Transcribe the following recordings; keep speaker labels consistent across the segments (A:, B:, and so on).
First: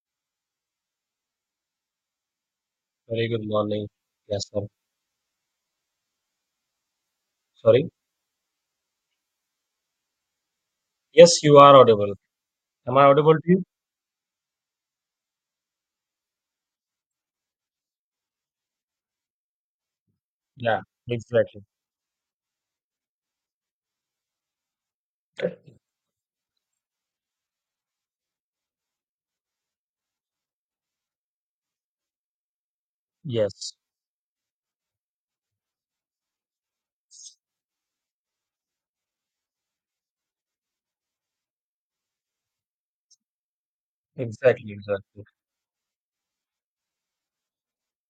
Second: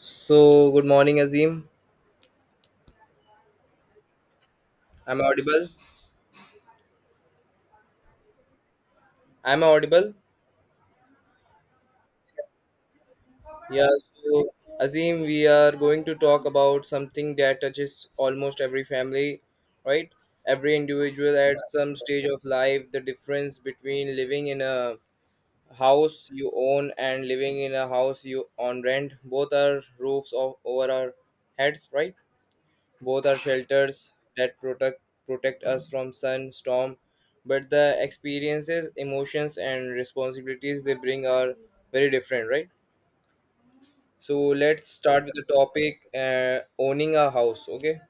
A: So good morning, Azim.
B: Very good morning. Yes, sir.
A: I'm audible.
B: Sorry.
A: I'm audible.
B: Yes, you are audible. Am I audible to you?
A: Yeah. So Azim, we are going to talk about something that touches almost every family, right? Every
B: Yeah,
A: individual at
B: exactly.
A: some stage of life. The difference between living in a house you own and living in a house you on rent. Both are roofs of over our heads, right? Both are
B: Yes,
A: shelters that protect us from sun, storm, but the experiences, emotions, and responsibilities they bring are very different, right? So
B: exactly,
A: let's start
B: exactly.
A: with the topic: owning a house. Okay.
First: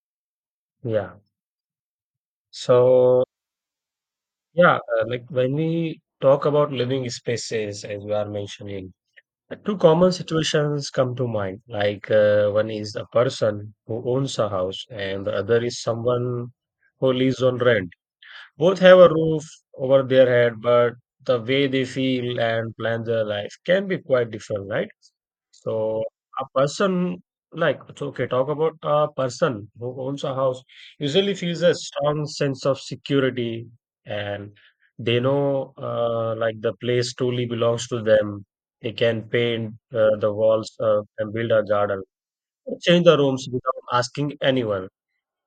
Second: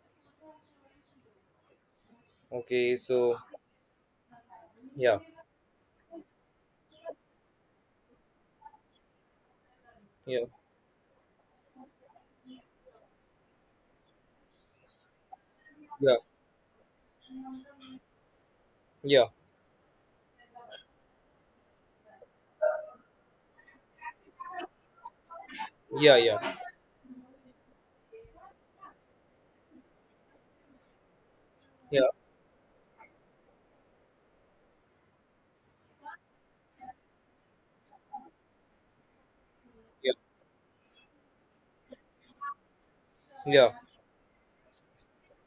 B: Yeah.
A: Okay.
B: So,
A: So
B: yeah,
A: yeah,
B: like when we talk about living spaces, as we are mentioning, two common
A: yeah,
B: situations come to mind. One is a person who owns a house, and the other is
A: yeah,
B: someone who lives on rent. Both have a
A: yeah,
B: roof over their head, but the way they feel and plan their life can be quite different, right? So
A: yeah, yeah,
B: a person, like it's okay, talk about a person who owns a house usually feels a
A: yeah,
B: strong sense of security, and they know, like, the place truly belongs to them. They can paint
A: yeah,
B: the walls and build a garden, change the rooms
A: yeah,
B: without asking anyone.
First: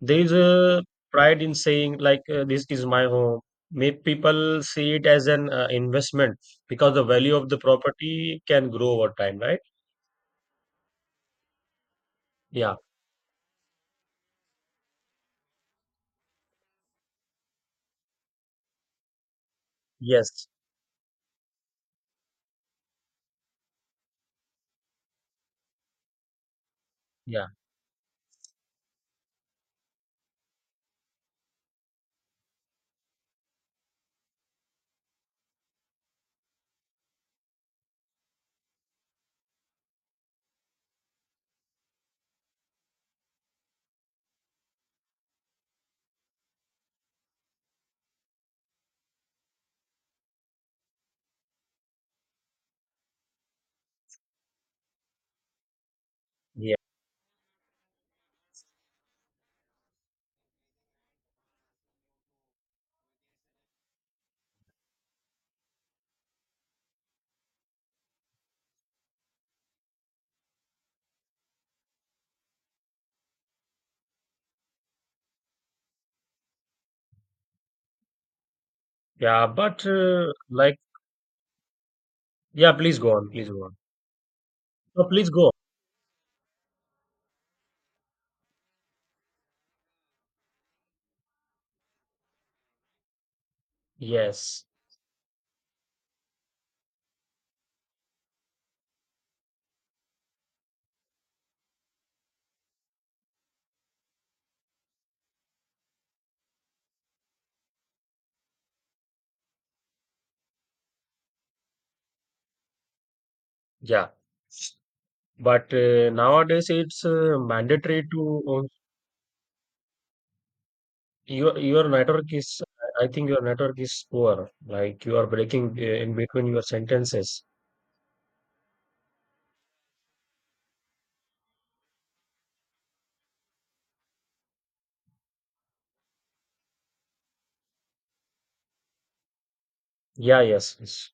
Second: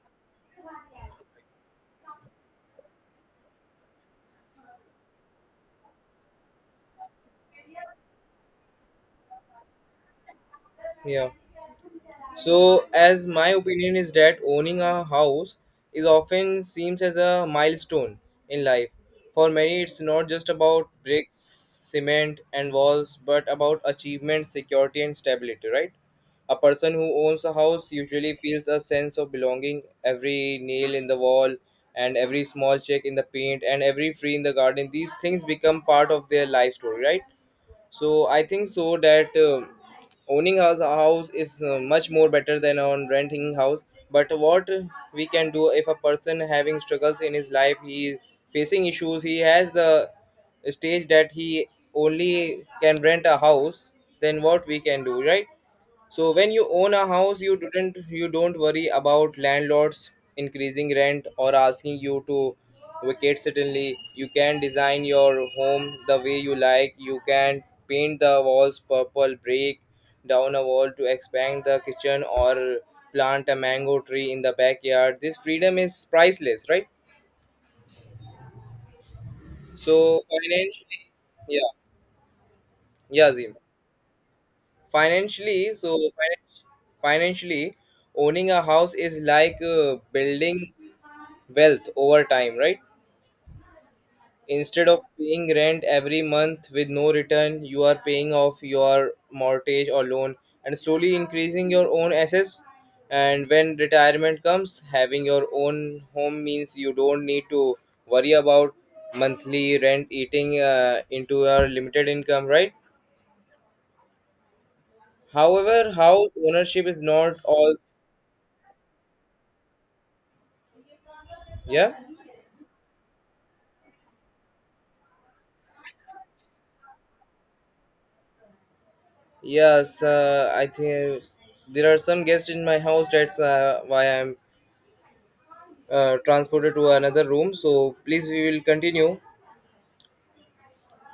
B: There is a pride in saying, this is my home. May people see it as an investment, because the value of the property can grow over time, right?
A: yeah.
B: Yeah.
A: So, as my opinion is that owning a house is often seems as a milestone in life. For many, it's not
B: Yes.
A: just about bricks, cement, and walls, but about achievement, security, and stability, right? A person who owns
B: Yeah,
A: a house usually feels a sense of belonging. Every nail in the wall, and every small check in the paint, and every tree in the garden, these things become part of their life story, right? So I think so that owning a house is much more better than on renting house, but what we can do if a person having struggles in his life, he is facing issues, he has the stage that he only can rent a house, then what we can do, right? So when you
B: yeah,
A: own a house, you don't worry about landlords increasing rent or asking you to vacate suddenly. You can design your home the way you like. You can paint the walls purple, break down a wall to expand the kitchen or plant a mango tree in the backyard. This freedom is priceless, right?
B: yeah, but
A: So
B: like,
A: financially, yeah,
B: yeah, please go on,
A: yeah,
B: please
A: Zim.
B: go on. No, please go on.
A: Financially, financially owning a house is like building wealth over time, right?
B: Yes,
A: Instead of paying rent every month with no return, you are paying off your mortgage or loan and slowly increasing your own assets. And when retirement comes, having your own home means you don't need to worry about monthly rent eating into your limited income, right?
B: yeah, but
A: However, house
B: nowadays
A: ownership is
B: it's
A: not all,
B: mandatory to, your
A: yeah.
B: network is, I think your network is poor, like you are breaking in between your sentences.
A: Yes, I think there are some guests in my house. That's why I'm transported to another room. So please, we will continue.
B: Yeah, yes, yes,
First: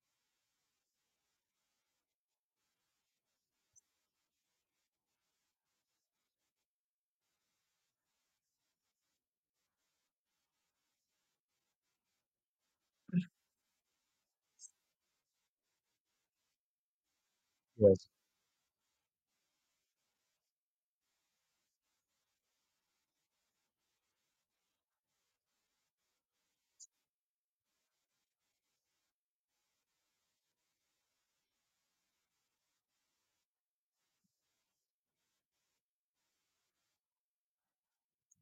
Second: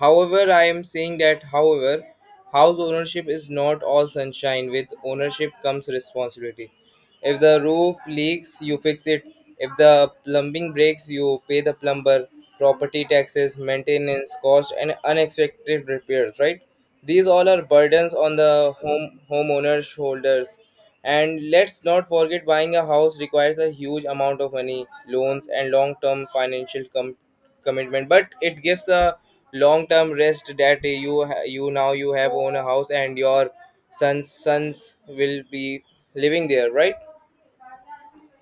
A: However, I am saying that, however, house ownership is not all sunshine. With ownership comes responsibility. If the roof leaks, you fix it. If the plumbing breaks, you pay the plumber, property taxes, maintenance cost, and unexpected repairs, right? These all are
B: yes.
A: burdens on the homeowner's shoulders. And let's not forget buying a house requires a huge amount of money, loans, and long term financial commitment. But it gives a long term rest that you now you have own a house and your sons will be living there, right?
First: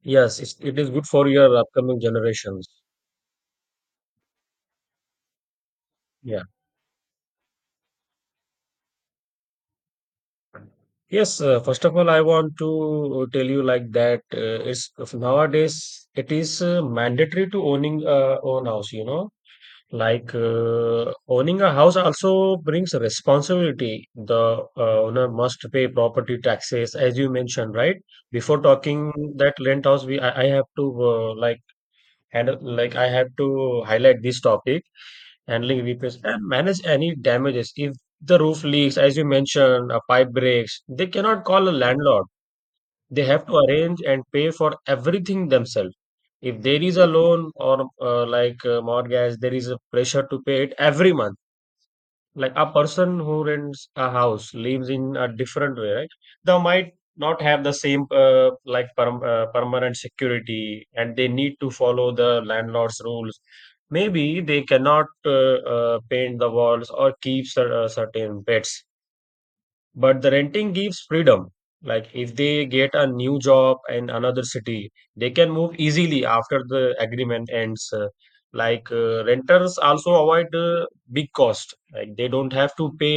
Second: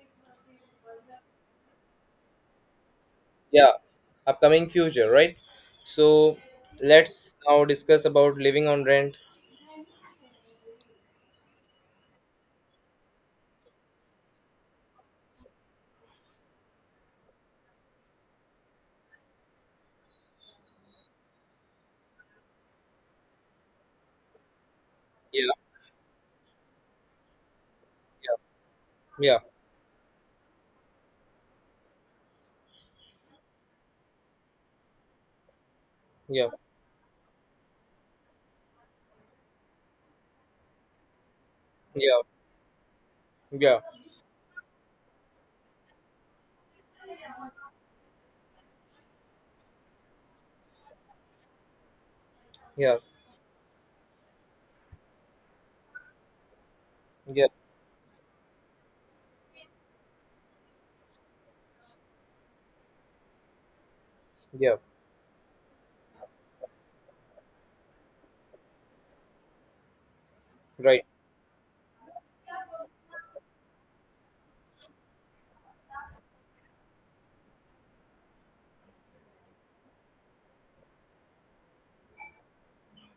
B: Yes, it's, it is good for your upcoming generations.
A: Yeah, upcoming future, right? So
B: Yeah.
A: let's now discuss about living on rent.
B: Yes, first of all, I want to tell you like that, it's, if nowadays it is mandatory to owning a own house, you know. Owning a house also brings responsibility. The owner
A: Yeah,
B: must pay property taxes, as you mentioned, right? Before talking
A: yeah,
B: that rent house, I have to, uh, handle, like, I have to highlight this topic: handling repairs and
A: yeah,
B: manage any damages. If the roof leaks, as you mentioned, a pipe breaks, they cannot call a
A: yeah,
B: landlord. They have to
A: yeah,
B: arrange and pay for everything themselves. If there is a loan or, mortgage, there is a pressure to pay it every month. Like, a
A: yeah, yeah,
B: person who rents a house lives in a different way, right? They might not
A: yeah,
B: have the same, uh, like permanent security, and they need to follow the landlord's rules. Maybe they
A: yeah,
B: cannot, paint the walls or keep certain pets, but the renting gives
A: right,
B: freedom. Like, if they get a new job in another city, they can move easily after the agreement ends. Renters also avoid big cost. Like, they don't have to pay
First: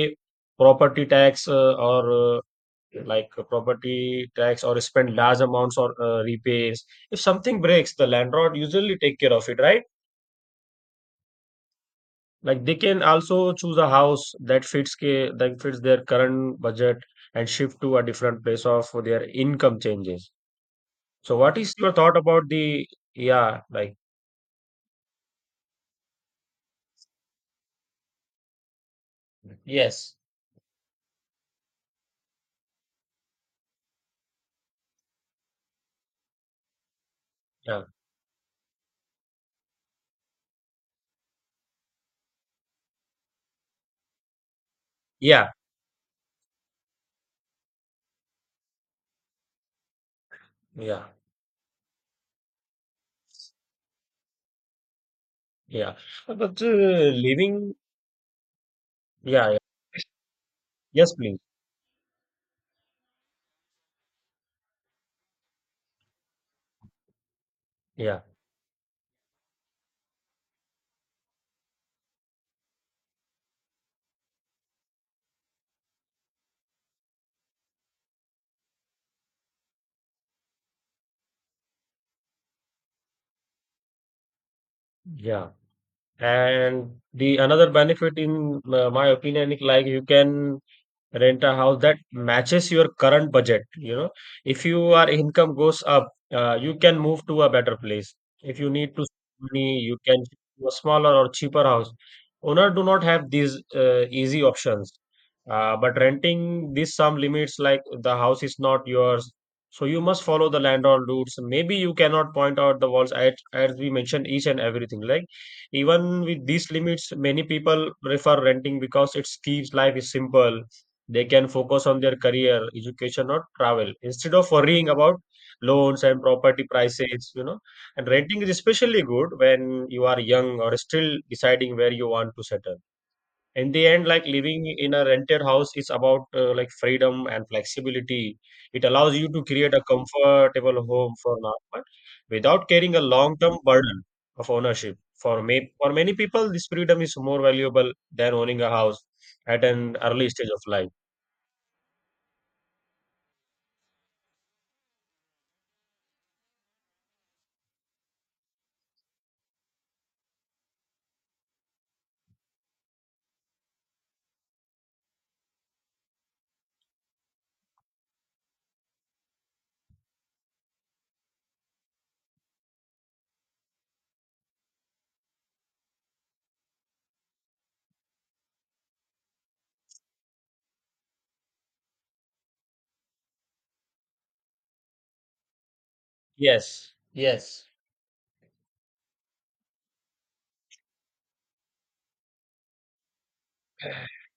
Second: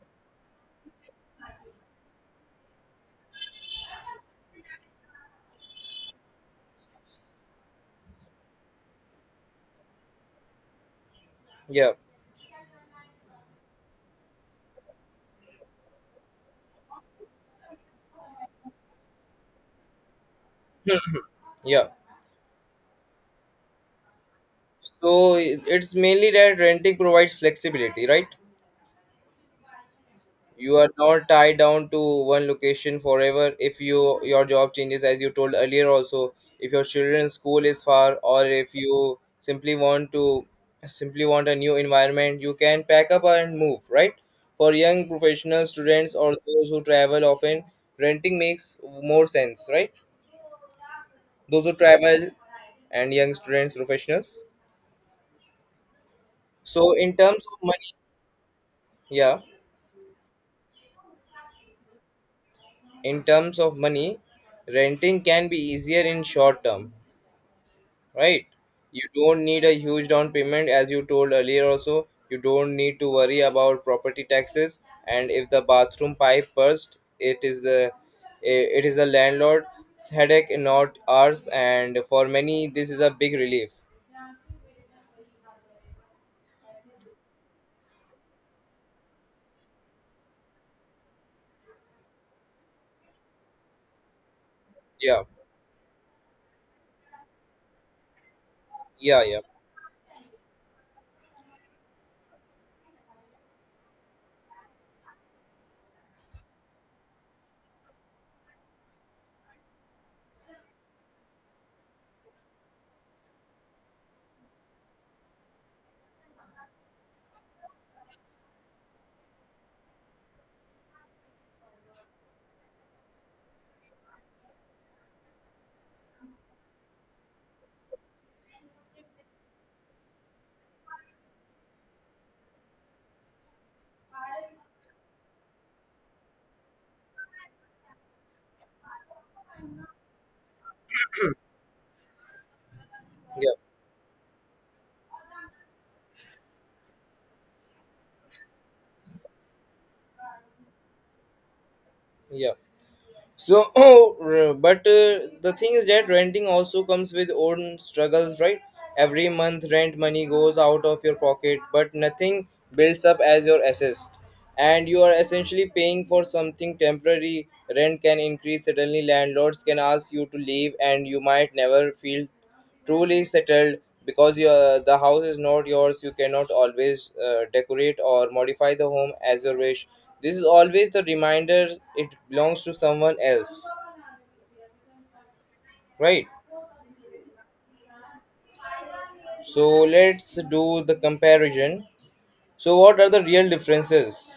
B: property tax or property tax or spend large amounts or repairs. If something breaks, the landlord usually take care of it, right?
A: yeah,
B: Like, they can also choose a house that fits their current budget and shift to a different place of their income changes. So what is
A: yeah.
B: your thought about the, yeah, like,
A: So it's mainly that renting provides flexibility, right?
B: yes.
A: You are not tied down to one location forever if you your job changes, as you told earlier also, if your children's school is
B: Yeah,
A: far or if you simply want to simply want a new environment, you can pack up and move, right? For young
B: yeah,
A: professional students or those who travel often, renting makes more sense, right?
B: yeah,
A: Those who travel and young students professionals.
B: yeah. But
A: So in terms of
B: living,
A: money, yeah,
B: yeah, yeah, yes, please.
A: in terms of money, renting can be easier in short term,
B: Yeah,
A: right? You don't need a huge down payment, as you told earlier, also. You don't need to worry about property taxes, and if the bathroom pipe burst, it is a landlord's headache, not ours. And for many, this is a big relief.
B: yeah. And the another benefit in my opinion is, like, you can rent a house that matches your current budget, you know. If your
A: Yeah,
B: income goes up, you can move to a better place. If you need to
A: yeah, yeah,
B: save money, you can shift to a smaller or cheaper house. Owner do not have these easy options. But renting this some limits, like the house is not yours, so you must follow the landlord rules. Maybe you cannot point out the walls, as we mentioned, each and everything. Like, even with these limits, many people prefer renting because it keeps life is simple. They can focus on their career, education, or travel instead of worrying about loans and property prices, you know. And renting is especially good when you are young or still deciding where you want to settle. In the end, like, living in a rented house is about, uh, freedom and flexibility. It allows you to create a comfortable home for now, but without carrying a
A: yeah,
B: long-term burden of ownership. For me, for many people, this freedom is more valuable than owning a house at an early stage of life.
A: yeah. So, but the thing is that renting also comes with own struggles, right? Every month, rent money goes out of your pocket, but nothing builds up as your assets, and you are essentially paying for something temporary. Rent can increase suddenly. Landlords can ask you to leave, and you might never feel truly settled because your the house is not yours. You cannot always decorate or modify the home as you wish. This is always the reminder it belongs to someone else, right?
B: Yes, yes.
A: So let's do the comparison. So what are the real differences?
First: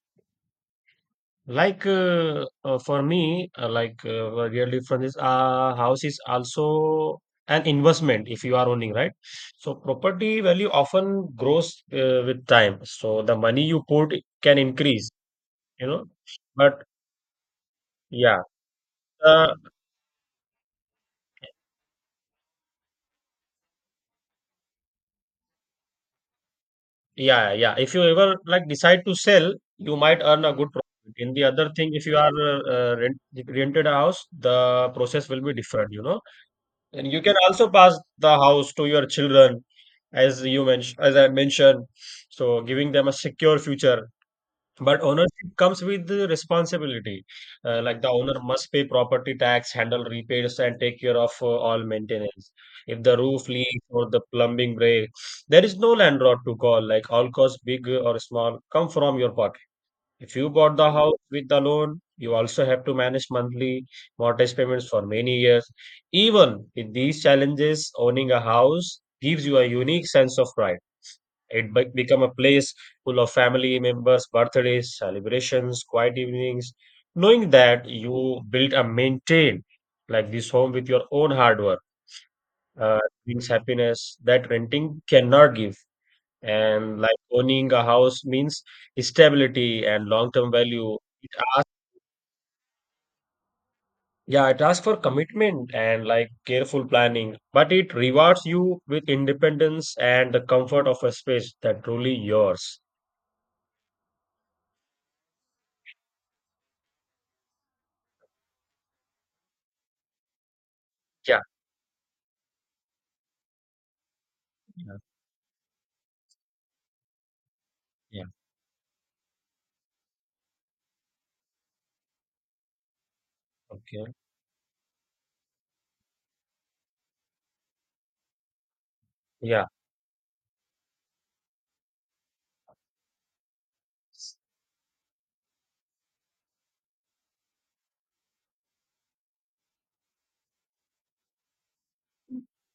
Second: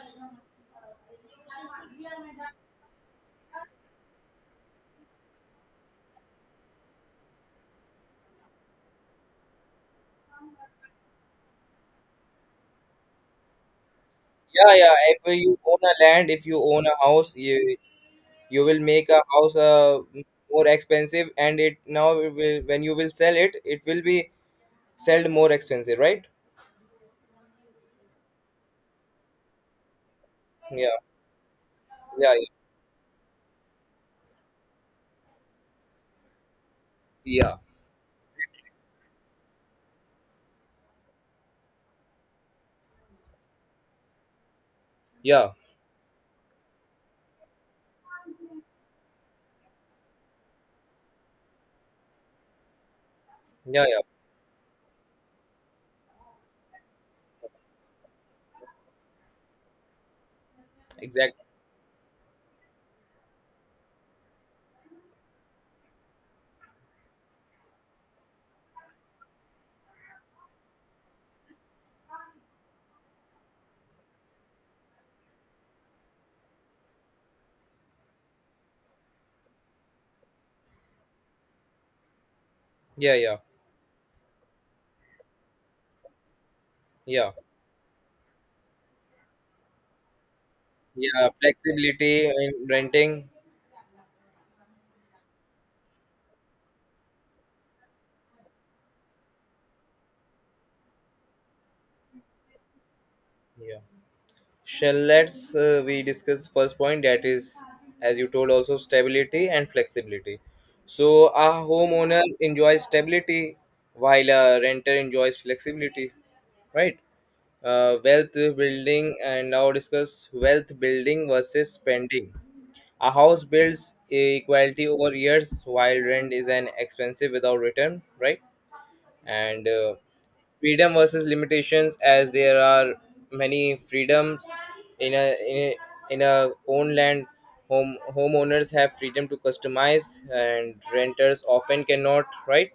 B: For me, a real difference is, house is also an investment if you are owning, right? So property value often grows with time. So the money you put can
A: Yeah, yeah,
B: increase,
A: if you own
B: you
A: a
B: know.
A: land, if you
B: But
A: own a house,
B: yeah,
A: you will make a
B: uh,
A: house more expensive and it now it will, when you will sell it, it will be sold more expensive, right?
B: yeah, yeah. If you ever like decide to sell, you might earn a good profit.
A: Yeah,
B: In the other thing, if you are,
A: yeah,
B: uh, rented a house, the process will be different, you know. And you can
A: yeah. Yeah.
B: also pass the house to your children, as you mentioned, as I mentioned. So giving them a secure future. But
A: Yeah,
B: ownership comes with the responsibility. Like the owner must pay property tax, handle repairs, and take care of all maintenance. If the roof leaks
A: yeah, yeah,
B: or the plumbing breaks, there is no landlord to call. Like, all costs, big or small, come from your pocket. If you bought the house
A: exactly.
B: with the loan, you also have to manage monthly mortgage payments for many years. Even with these challenges, owning a house gives you a unique sense of pride. It become a place full of family members, birthdays, celebrations, quiet evenings. Knowing that you built and maintained like this home with your own hard work, uh,
A: Yeah, yeah,
B: brings happiness that renting cannot give. And, like,
A: yeah,
B: owning a house means stability and long-term value.
A: yeah. Flexibility in renting.
B: Yeah, it asks for commitment and, like, careful planning, but it rewards you with independence and the comfort of a space that truly yours.
A: Yeah. Shall Let's we discuss first point that is, as you told, also stability and flexibility. So
B: Yeah,
A: a homeowner enjoys stability while a renter
B: yeah,
A: enjoys flexibility, right?
B: yeah,
A: Wealth building, and now discuss wealth building versus spending. A house builds
B: okay,
A: equality over years while rent is an expensive without return, right?
B: yeah,
A: And freedom versus limitations, as there are many freedoms in a in a, in a own land, homeowners have freedom to customize and renters often cannot, right?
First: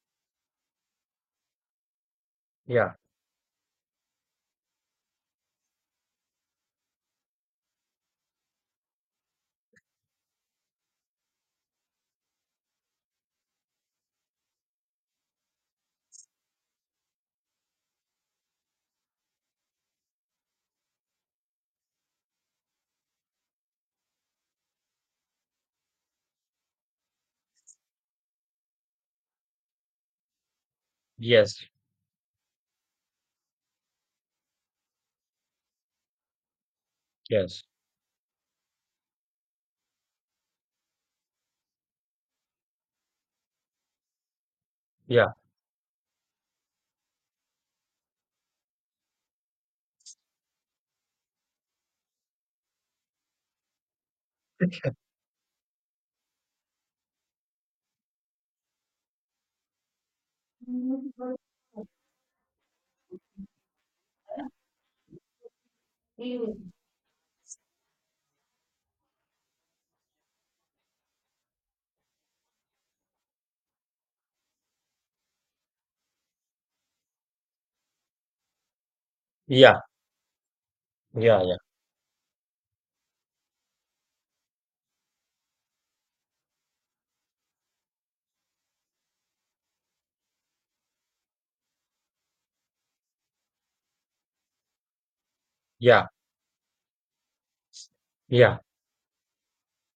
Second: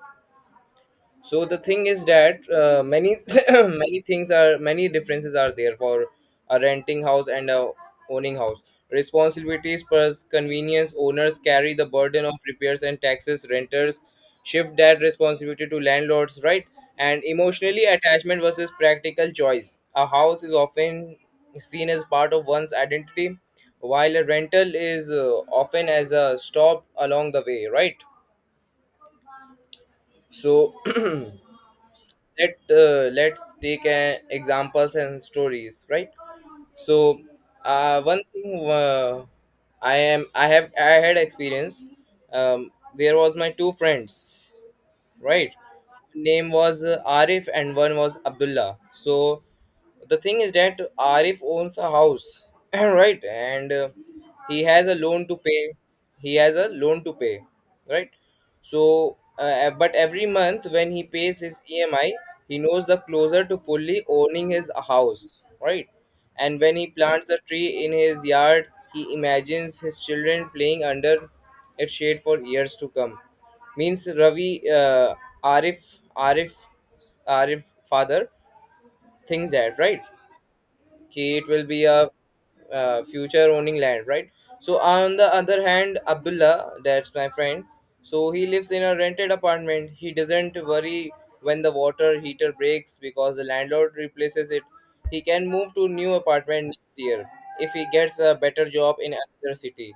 A: So the thing is that
B: yeah,
A: many many differences are there for a renting house and a owning house. Responsibilities plus convenience, owners carry the burden of repairs and taxes, renters shift that responsibility to landlords, right? And emotionally attachment versus practical choice, a house is often seen as part of one's identity, while a rental is often as a stop along the way, right? So
B: yes,
A: let's take an examples and stories, right? So
B: yes,
A: one thing, I am I have I had experience. There was my two friends,
B: yeah,
A: right? Name was Arif and one was Abdullah. So the thing is that Arif owns a house, right? And he has a loan to pay. He has a loan to pay, right? So, but every month when he pays his EMI, he knows the closer to fully owning his house, right? And when he plants a tree in his yard, he imagines his children playing under its shade for years to come. Means Ravi, Arif, Arif, Arif father thinks that,
B: yeah,
A: right? कि it
B: yeah,
A: will be a future owning land, right? So on the other hand, Abdullah, that's my friend, so he lives in a rented apartment. He doesn't worry when the water heater breaks because the landlord replaces it. He can move to
B: yeah,
A: new apartment next year if he gets a
B: yeah, yeah,
A: better job in another city.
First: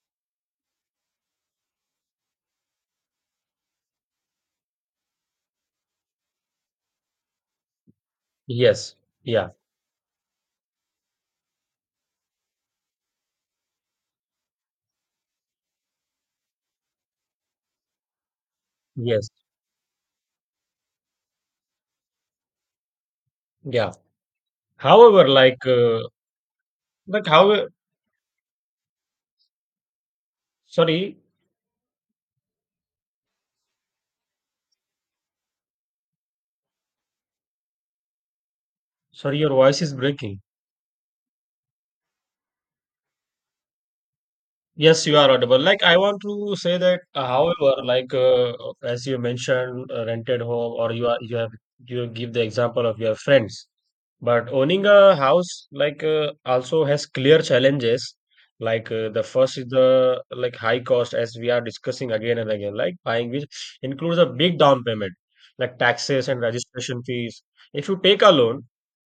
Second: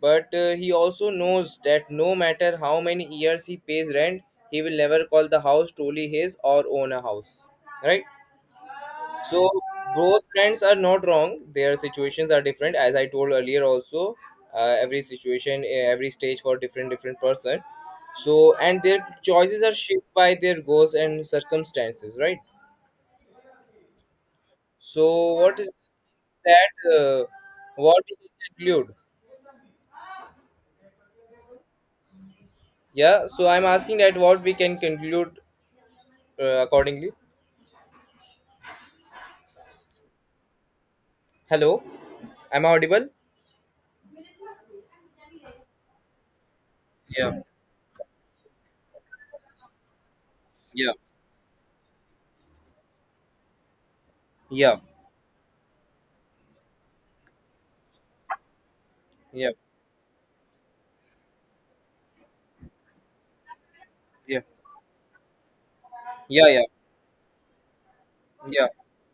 A: But he also knows that no matter how many years he pays rent, he will never call the house truly his or own a house. Right?
B: yes,
A: So
B: yeah,
A: both friends are not wrong. Their situations are different, as I told earlier. Also, every situation, every stage for different different person. So and their
B: yes,
A: choices are shaped by their goals and circumstances, right?
B: yeah. However,
A: So what is that?
B: like, however,
A: What we can conclude?
B: sorry,
A: Yeah. So I'm asking that what we can conclude accordingly.
B: sorry, your voice is breaking.
A: Hello, am I audible?
B: Yes, you are audible. Like, I want to say that,
A: Yeah.
B: however, as you mentioned, rented home,
A: Yeah.
B: or you have, you give the example of your friends. But
A: Yeah.
B: owning a house, also has clear challenges. The
A: Yeah.
B: first is the, like, high cost, as we are discussing again and again. Like, buying, which includes a
A: Yeah.
B: big down payment, like taxes and
A: Yeah. Yeah.
B: registration fees. If you
A: Yeah.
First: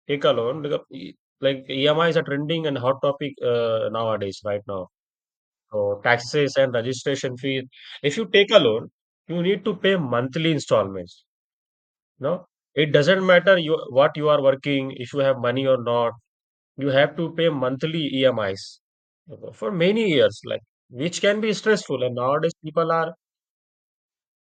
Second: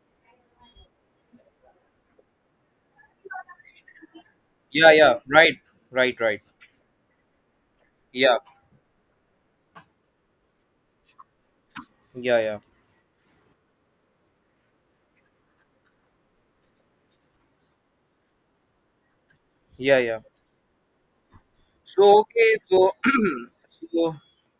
B: take a loan, like EMIs are trending and hot topic nowadays, right now.
A: Yeah, yeah, right,
B: So
A: right, right,
B: taxes and registration fee. If you
A: yeah,
B: take a loan, you need to pay monthly installments.
A: yeah,
B: No,
A: yeah,
B: it doesn't matter you what you are working, if you have money or not. You have to pay monthly EMIs, okay, for
A: yeah,
B: many
A: yeah.
B: years, like, which can be stressful.
A: So
B: And
A: okay,
B: nowadays,
A: so
B: people are
A: so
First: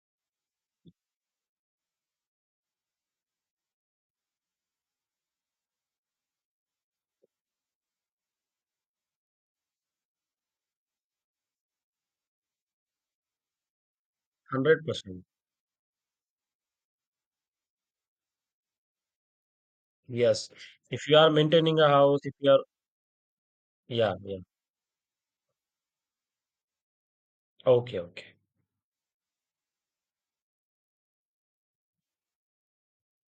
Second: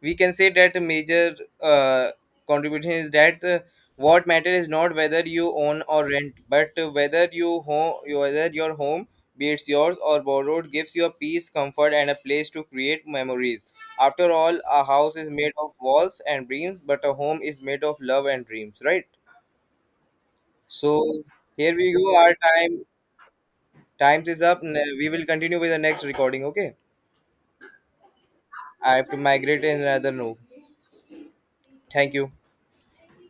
A: we can say that a major uh, contribution is that what matter is not whether you own or rent, but whether your home, be it's yours or borrowed, gives you a peace comfort and a place to create memories. After all, a
B: hundred
A: house
B: percent.
A: is made of walls and dreams, but a home is made of love and dreams, right?
B: Yes, if you
A: So
B: are
A: here
B: maintaining a
A: we go.
B: house, if
A: Our
B: you are,
A: time
B: yeah,
A: Times
B: yeah,
A: is up. We will continue with the next recording. Okay.
B: okay, okay.
A: I have to migrate in another room. Thank you.